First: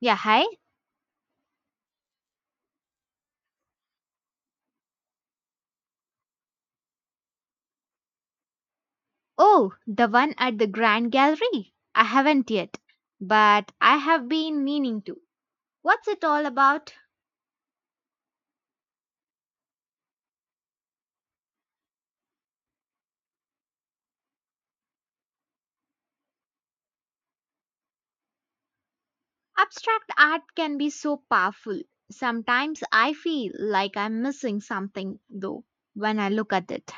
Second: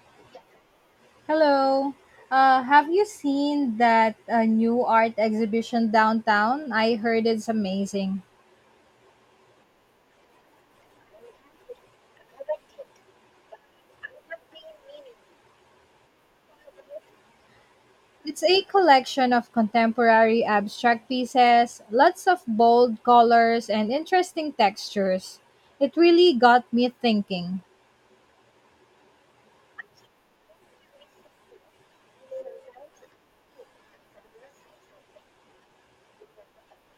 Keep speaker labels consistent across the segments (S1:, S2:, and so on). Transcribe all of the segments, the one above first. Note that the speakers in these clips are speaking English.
S1: Yeah, hi.
S2: Hello. Have you seen that new art exhibition downtown? I heard it's amazing.
S1: Oh, the one at the Grand Gallery. I haven't yet, but I have been meaning to. What's it all about?
S2: It's a collection of contemporary abstract pieces, lots of bold colors and interesting textures. It really got me thinking.
S1: Abstract art can be so powerful. Sometimes I feel like I'm missing something, though, when I look at it.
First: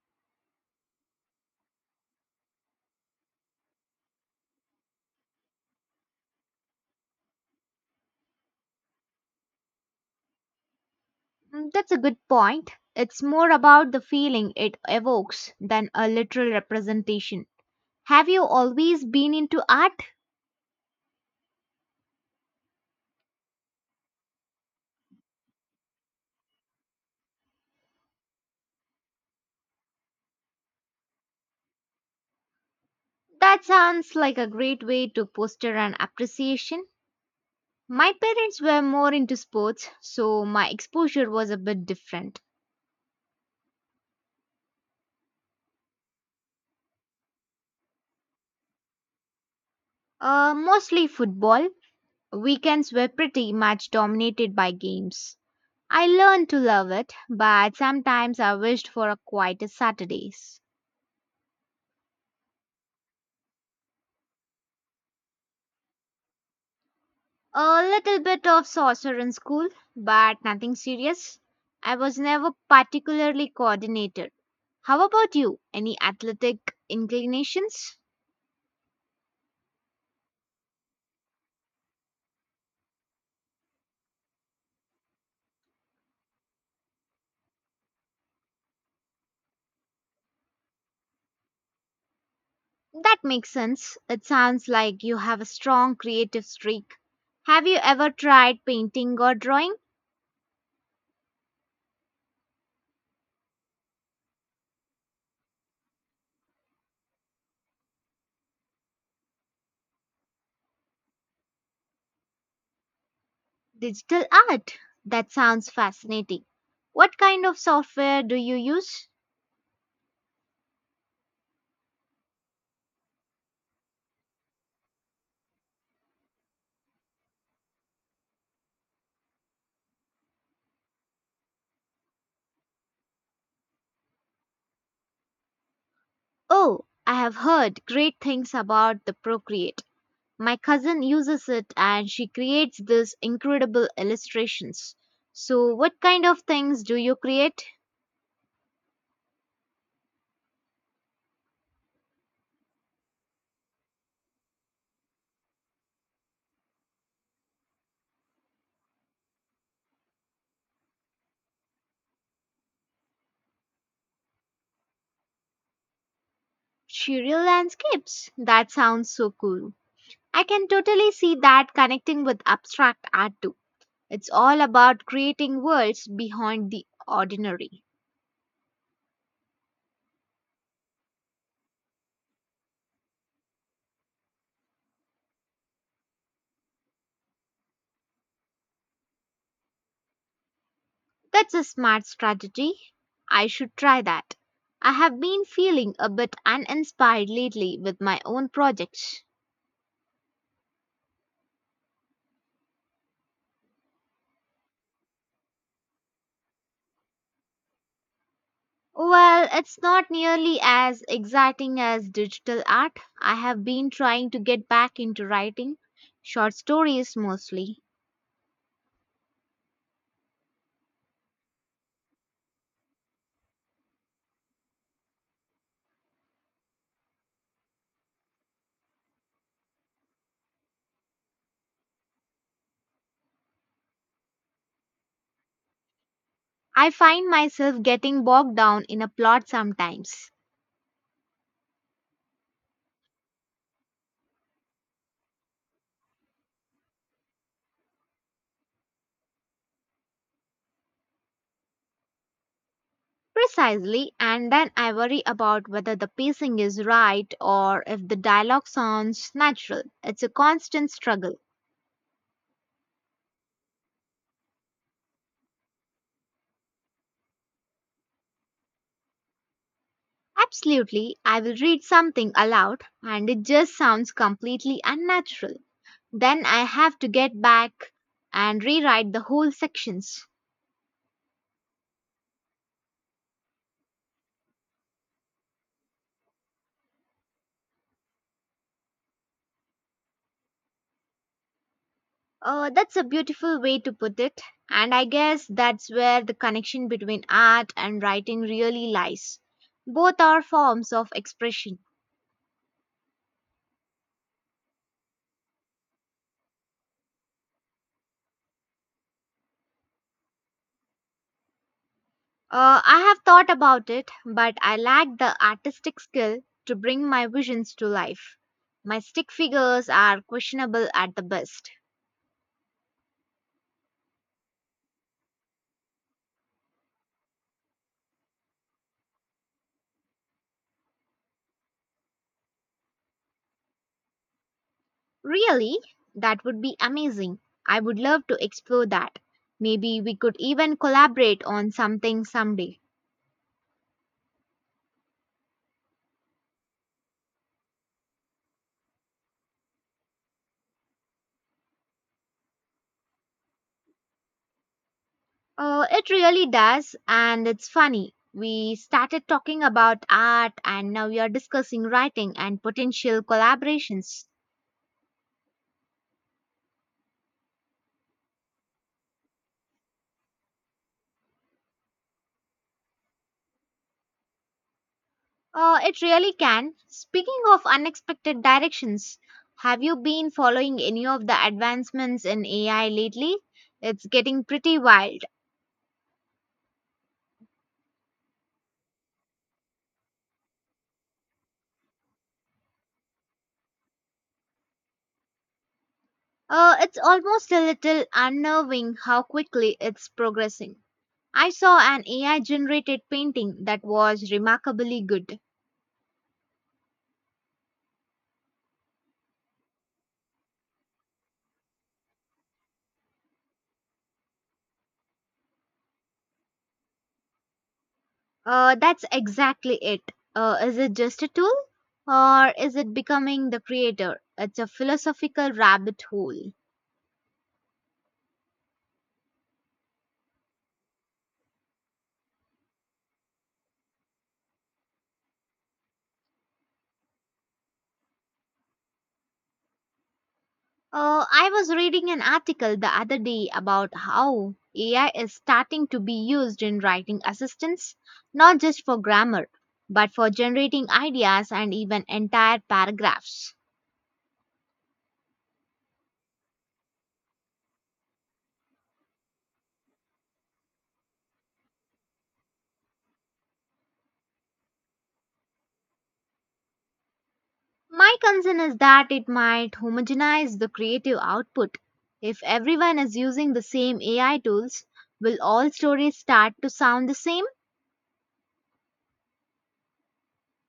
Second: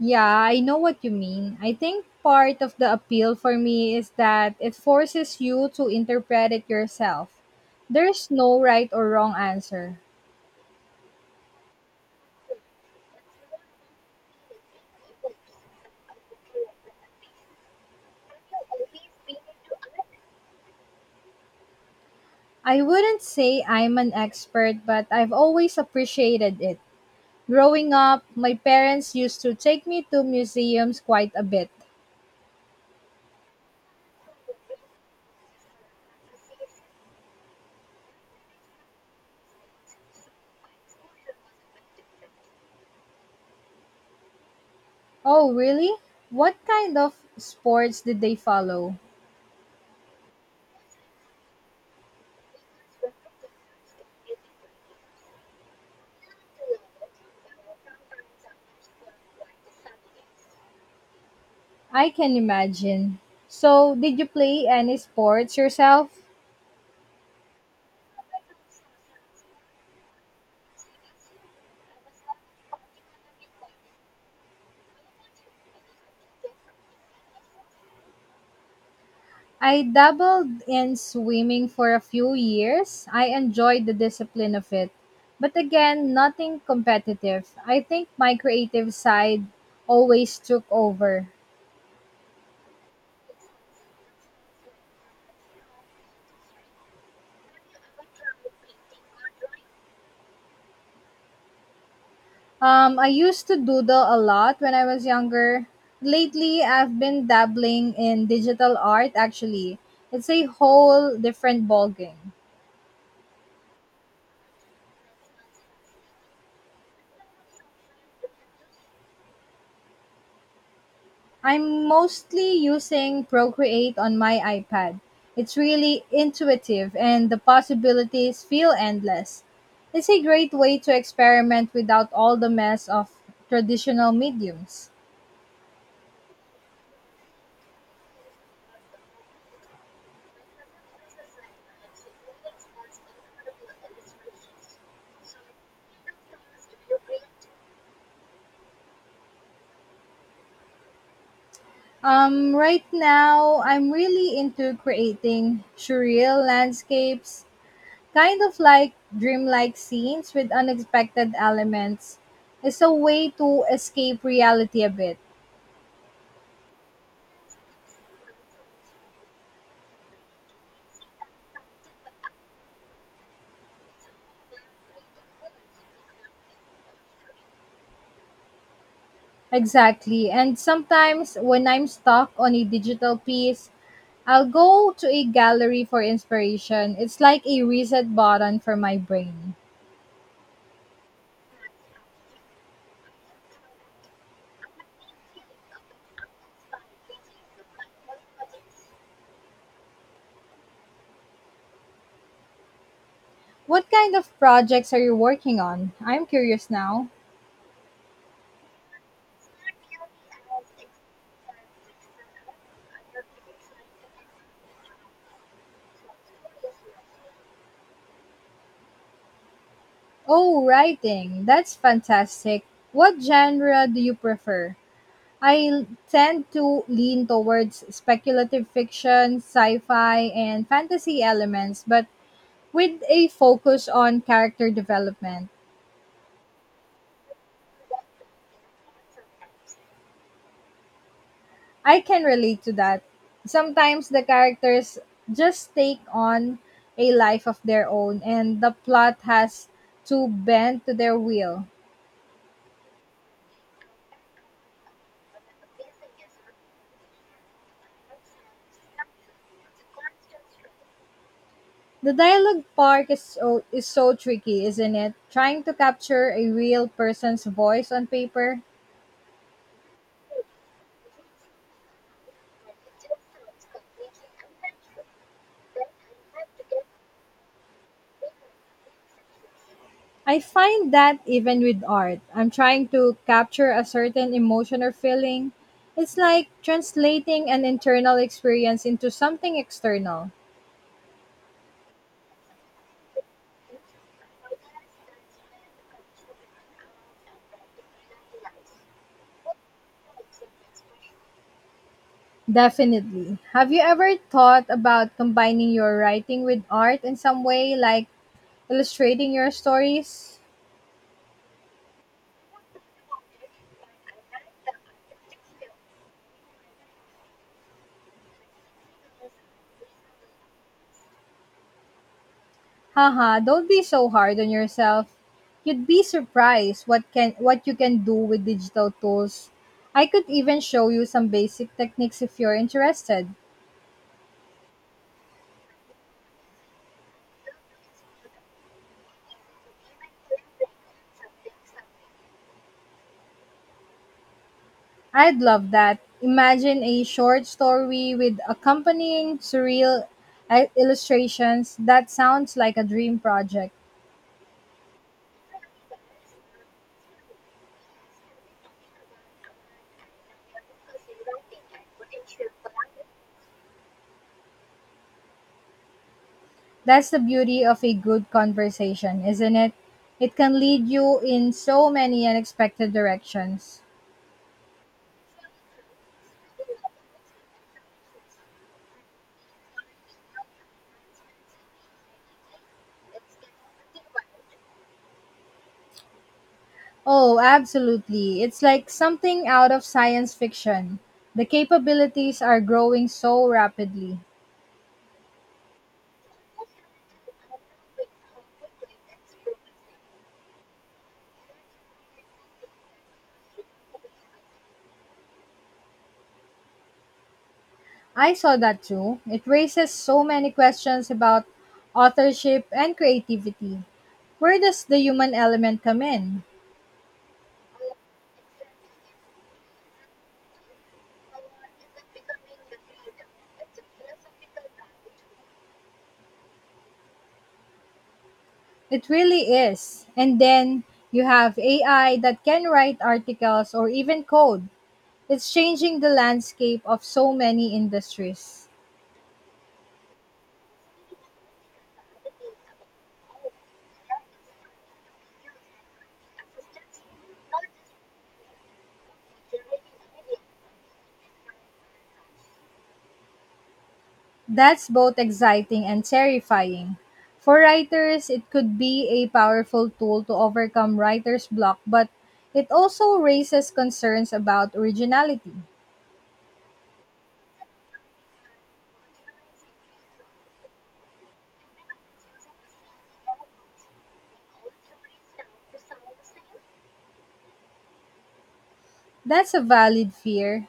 S2: Yeah, I know what you mean. I think part of the appeal for me is that it forces you to interpret it yourself. There's no right or wrong answer.
S1: Mm, that's a good point. It's more about the feeling it evokes than a literal representation. Have you always been into art?
S2: I wouldn't say I'm an expert, but I've always appreciated it. Growing up, my parents used to take me to museums quite a bit.
S1: That sounds like a great way to foster an appreciation. My parents were more into sports, so my exposure was a bit different.
S2: Oh, really? What kind of sports did they follow?
S1: Mostly football. Weekends were pretty much dominated by games. I learned to love it, but sometimes I wished for a quieter Saturdays.
S2: I can imagine. So, did you play any sports yourself?
S1: A little bit of soccer in school, but nothing serious. I was never particularly coordinated. How about you? Any athletic inclinations?
S2: I dabbled in swimming for a few years. I enjoyed the discipline of it. But again, nothing competitive. I think my creative side always took over.
S1: That makes sense. It sounds like you have a strong creative streak. Have you ever tried painting or drawing?
S2: I used to doodle a lot when I was younger. Lately, I've been dabbling in digital art actually. It's a whole different ballgame.
S1: Digital art. That sounds fascinating. What kind of software do you use?
S2: I'm mostly using Procreate on my iPad. It's really intuitive and the possibilities feel endless. It's a great way to experiment without all the mess of traditional mediums.
S1: Oh, I have heard great things about the Procreate. My cousin uses it and she creates these incredible illustrations. So, what kind of things do you create?
S2: Right now, I'm really into creating surreal landscapes, kind of like dreamlike scenes with unexpected elements, is a way to escape reality a bit.
S1: Surreal landscapes. That sounds so cool. I can totally see that connecting with abstract art too. It's all about creating worlds beyond the ordinary.
S2: Exactly. And sometimes when I'm stuck on a digital piece, I'll go to a gallery for inspiration. It's like a reset button for my brain.
S1: That's a smart strategy. I should try that. I have been feeling a bit uninspired lately with my own projects.
S2: What kind of projects are you working on? I'm curious now.
S1: Well, it's not nearly as exciting as digital art. I have been trying to get back into writing, short stories mostly.
S2: Oh, writing. That's fantastic. What genre do you prefer? I tend to lean towards speculative fiction, sci fi, and fantasy elements, but with a focus on character development.
S1: I find myself getting bogged down in a plot sometimes.
S2: I can relate to that. Sometimes the characters just take on a life of their own, and the plot has to bend to their will.
S1: Precisely, and then I worry about whether the pacing is right or if the dialogue sounds natural. It's a constant struggle.
S2: The dialogue part is so tricky, isn't it? Trying to capture a real person's voice on paper.
S1: Absolutely, I will read something aloud and it just sounds completely unnatural. Then I have to get back and rewrite the whole sections.
S2: I find that even with art, I'm trying to capture a certain emotion or feeling. It's like translating an internal experience into something external.
S1: That's a beautiful way to put it, and I guess that's where the connection between art and writing really lies. Both are forms of expression.
S2: Definitely. Have you ever thought about combining your writing with art in some way, like illustrating your stories?
S1: I have thought about it, but I lack the artistic skill to bring my visions to life. My stick figures are questionable at the best.
S2: Haha, don't be so hard on yourself. You'd be surprised what you can do with digital tools. I could even show you some basic techniques if you're interested.
S1: Really? That would be amazing. I would love to explore that. Maybe we could even collaborate on something someday.
S2: I'd love that. Imagine a short story with accompanying surreal illustrations. That sounds like a dream project.
S1: It really does, and it's funny. We started talking about art, and now we are discussing writing and potential collaborations.
S2: That's the beauty of a good conversation, isn't it? It can lead you in so many unexpected directions.
S1: It really can. Speaking of unexpected directions, have you been following any of the advancements in AI lately? It's getting pretty wild.
S2: Oh, absolutely. It's like something out of science fiction. The capabilities are growing so rapidly.
S1: It's almost a little unnerving how quickly it's progressing. I saw an AI generated painting that was remarkably good.
S2: I saw that too. It raises so many questions about authorship and creativity. Where does the human element come in?
S1: That's exactly it. Is it just a tool? Or is it becoming the creator? It's a philosophical rabbit hole.
S2: It really is. And then you have AI that can write articles or even code. It's changing the landscape of so many industries.
S1: I was reading an article the other day about how AI is starting to be used in writing assistance, not just for grammar, but for generating ideas and even entire paragraphs.
S2: That's both exciting and terrifying. For writers, it could be a powerful tool to overcome writer's block, but it also raises concerns about originality.
S1: My concern is that it might homogenize the creative output. If everyone is using the same AI tools, will all stories start to sound the same?
S2: That's a valid fear.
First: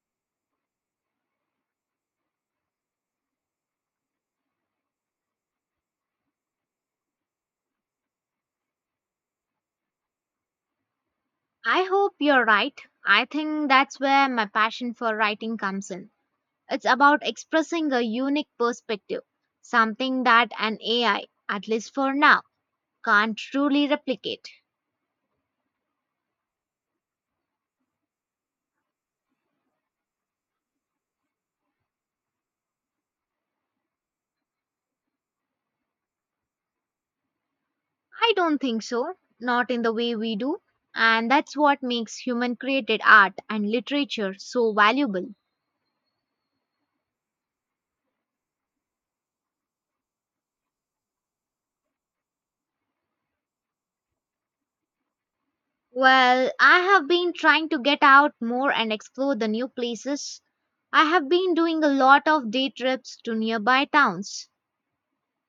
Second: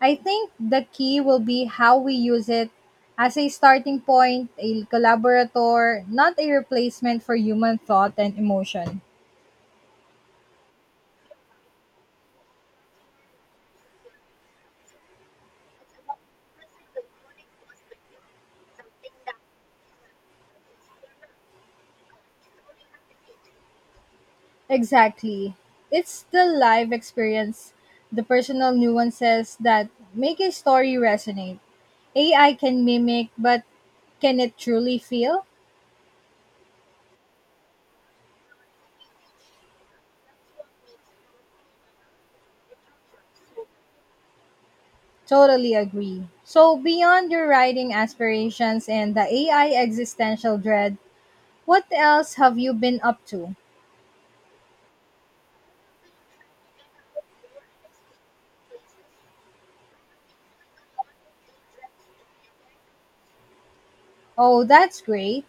S2: I think the key will be how we use it, as a starting point, a collaborator, not a replacement for human thought and emotion.
S1: I hope you're right. I think that's where my passion for writing comes in. It's about expressing a unique perspective, something that an AI, at least for now, can't truly replicate.
S2: Exactly. It's the live experience, the personal nuances that make a story resonate. AI can mimic, but can it truly feel?
S1: I don't think so, not in the way we do. And that's what makes human created art and literature so valuable.
S2: Totally agree. So, beyond your writing aspirations and the AI existential dread, what else have you been up to?
S1: Well, I have been trying to get out more and explore the new places. I have been doing a lot of day trips to nearby towns.
S2: Oh, that's great.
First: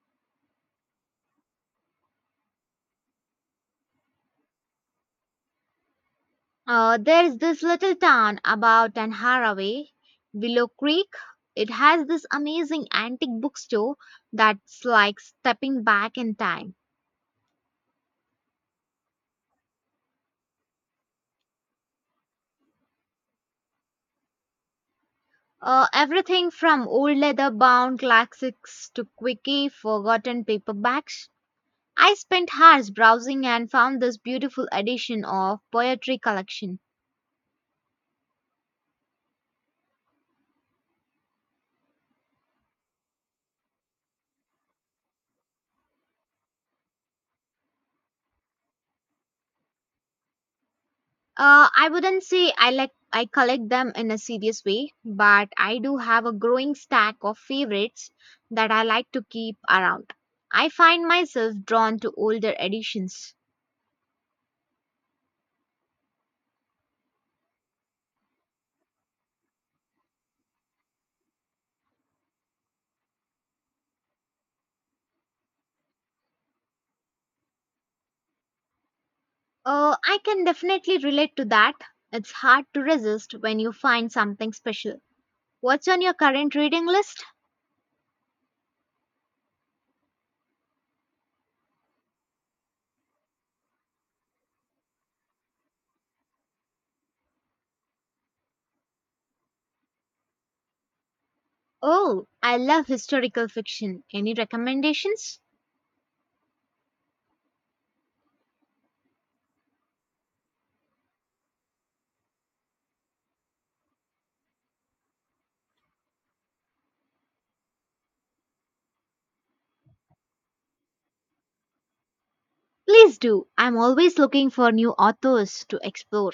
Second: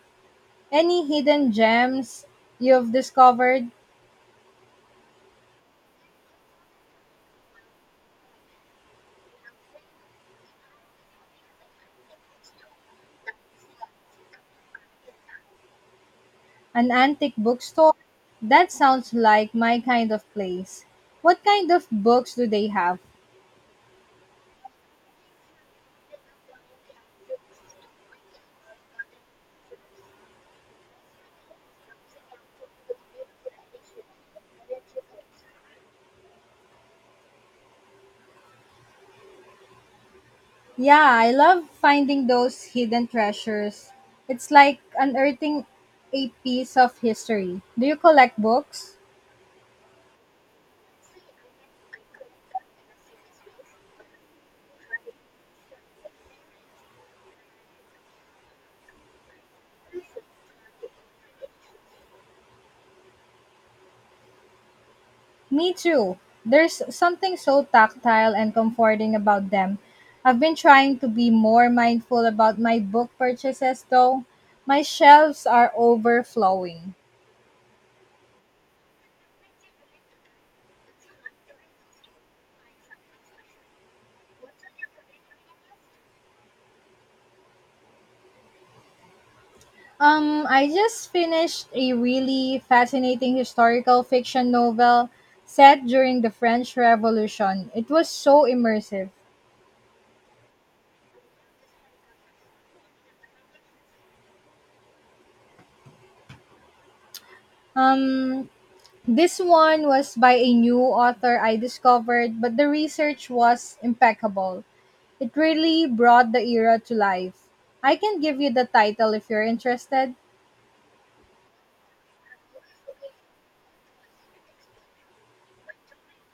S2: Any hidden gems you've discovered?
S1: There is this little town about an hour away, Willow Creek. It has this amazing antique bookstore that's like stepping back in time.
S2: An antique bookstore? That sounds like my kind of place. What kind of books do they have?
S1: Everything from old leather bound classics to quirky forgotten paperbacks. I spent hours browsing and found this beautiful edition of poetry collection.
S2: Yeah, I love finding those hidden treasures. It's like unearthing a piece of history. Do you collect books?
S1: I wouldn't say I collect them in a serious way, but I do have a growing stack of favorites that I like to keep around. I find myself drawn to older editions.
S2: Me too. There's something so tactile and comforting about them. I've been trying to be more mindful about my book purchases though. My shelves are overflowing.
S1: I can definitely relate to that. It's hard to resist when you find something special. What's on your current reading list?
S2: I just finished a really fascinating historical fiction novel set during the French Revolution. It was so immersive.
S1: Oh, I love historical fiction. Any recommendations?
S2: Um, this one was by a new author I discovered, but the research was impeccable. It really brought the era to life. I can give you the title if you're interested.
S1: Please do. I'm always looking for new authors to explore.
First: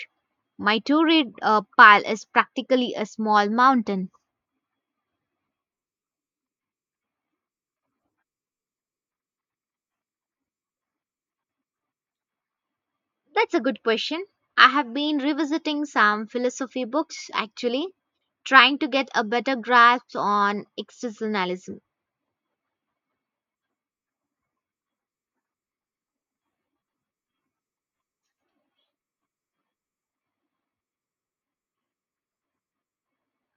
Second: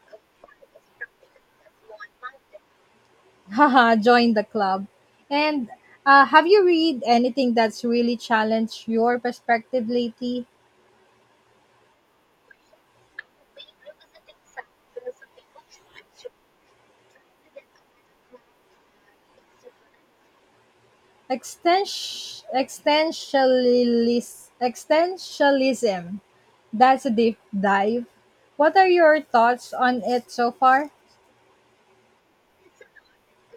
S1: My to read pile is practically a small
S2: Haha,
S1: mountain.
S2: join the club. And have you read anything that's really challenged your perspective lately?
S1: That's a good question. I have been revisiting some philosophy books actually, trying to get a better grasp on existentialism.
S2: Extensionalism. That's a deep dive. What are your thoughts on it so far?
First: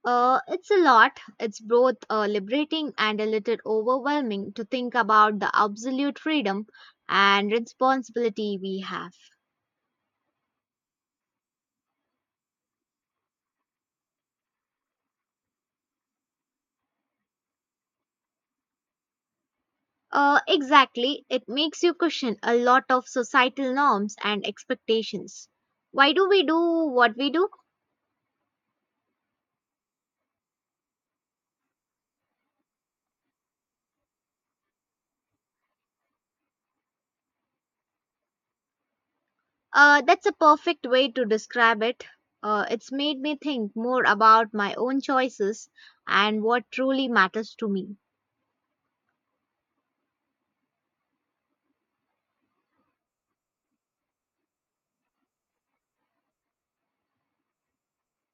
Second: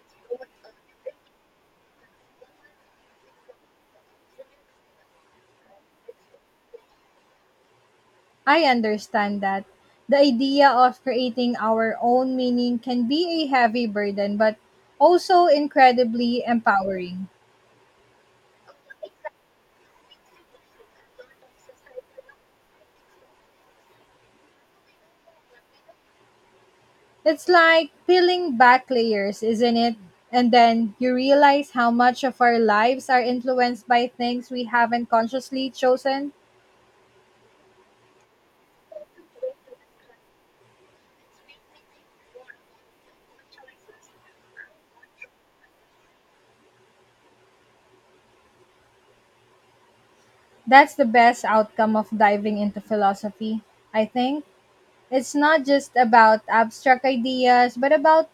S1: It's a lot. It's both liberating and a little overwhelming to think about the absolute freedom and responsibility
S2: I
S1: we have.
S2: understand that. The idea of creating our own meaning can be a heavy burden, but also incredibly empowering.
S1: Exactly. It makes you question a lot of societal norms and expectations. Why do we do what we
S2: It's
S1: do?
S2: like peeling back layers, isn't it? And then you realize how much of our lives are influenced by things we haven't consciously chosen.
S1: That's a perfect way to describe it. It's made me think more about my own choices and what truly matters to me.
S2: That's the best outcome of diving into philosophy, I think. It's not just about abstract ideas, but about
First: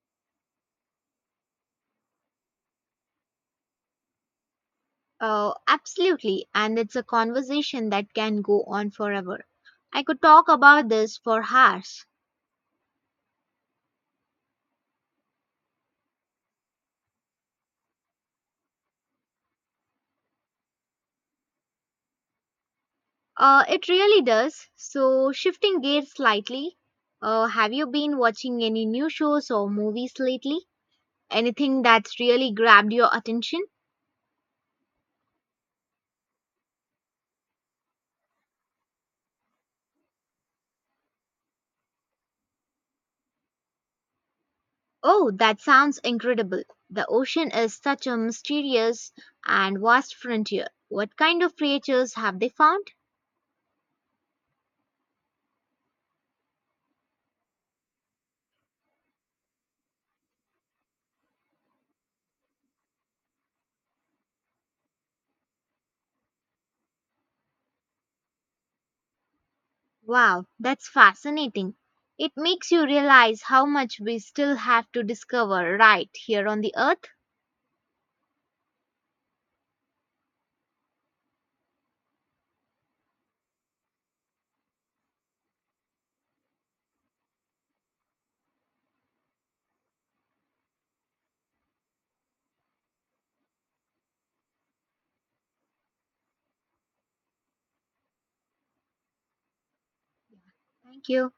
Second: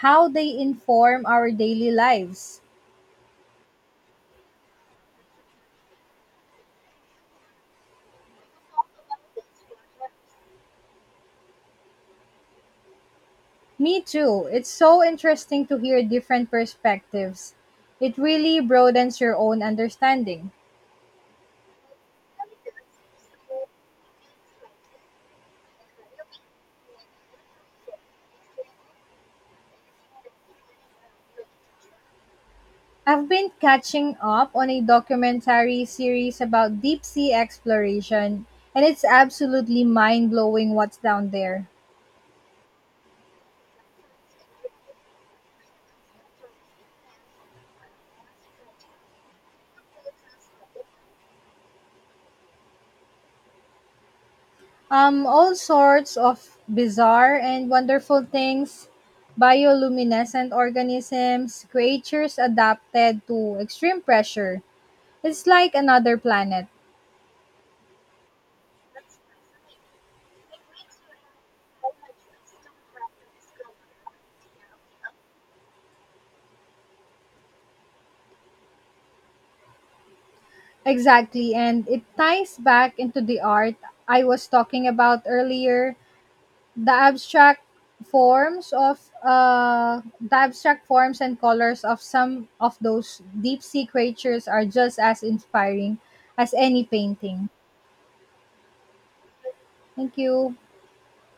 S2: how they inform our daily lives.
S1: Absolutely, and it's a conversation that can go on forever. I could talk about this for hours.
S2: Me too. It's so interesting to hear different perspectives. It really broadens your own understanding.
S1: It really does. So, shifting gears slightly, have you been watching any new shows or movies lately? Anything that's really grabbed your
S2: I've been
S1: attention?
S2: catching up on a documentary series about deep sea exploration, and it's absolutely mind blowing what's down there.
S1: Oh, that sounds incredible. The ocean is such a mysterious and vast frontier. What kind of creatures have they found?
S2: All sorts of bizarre and wonderful things, bioluminescent organisms, creatures adapted to extreme pressure. It's like another planet.
S1: Wow, that's fascinating. It makes you realize how much we still have to discover right here on the earth.
S2: Exactly, and it ties back into the art I was talking about earlier. The abstract forms of the abstract forms and colors of some of those deep sea creatures are just as inspiring as any painting. Thank you.
S1: Thank you.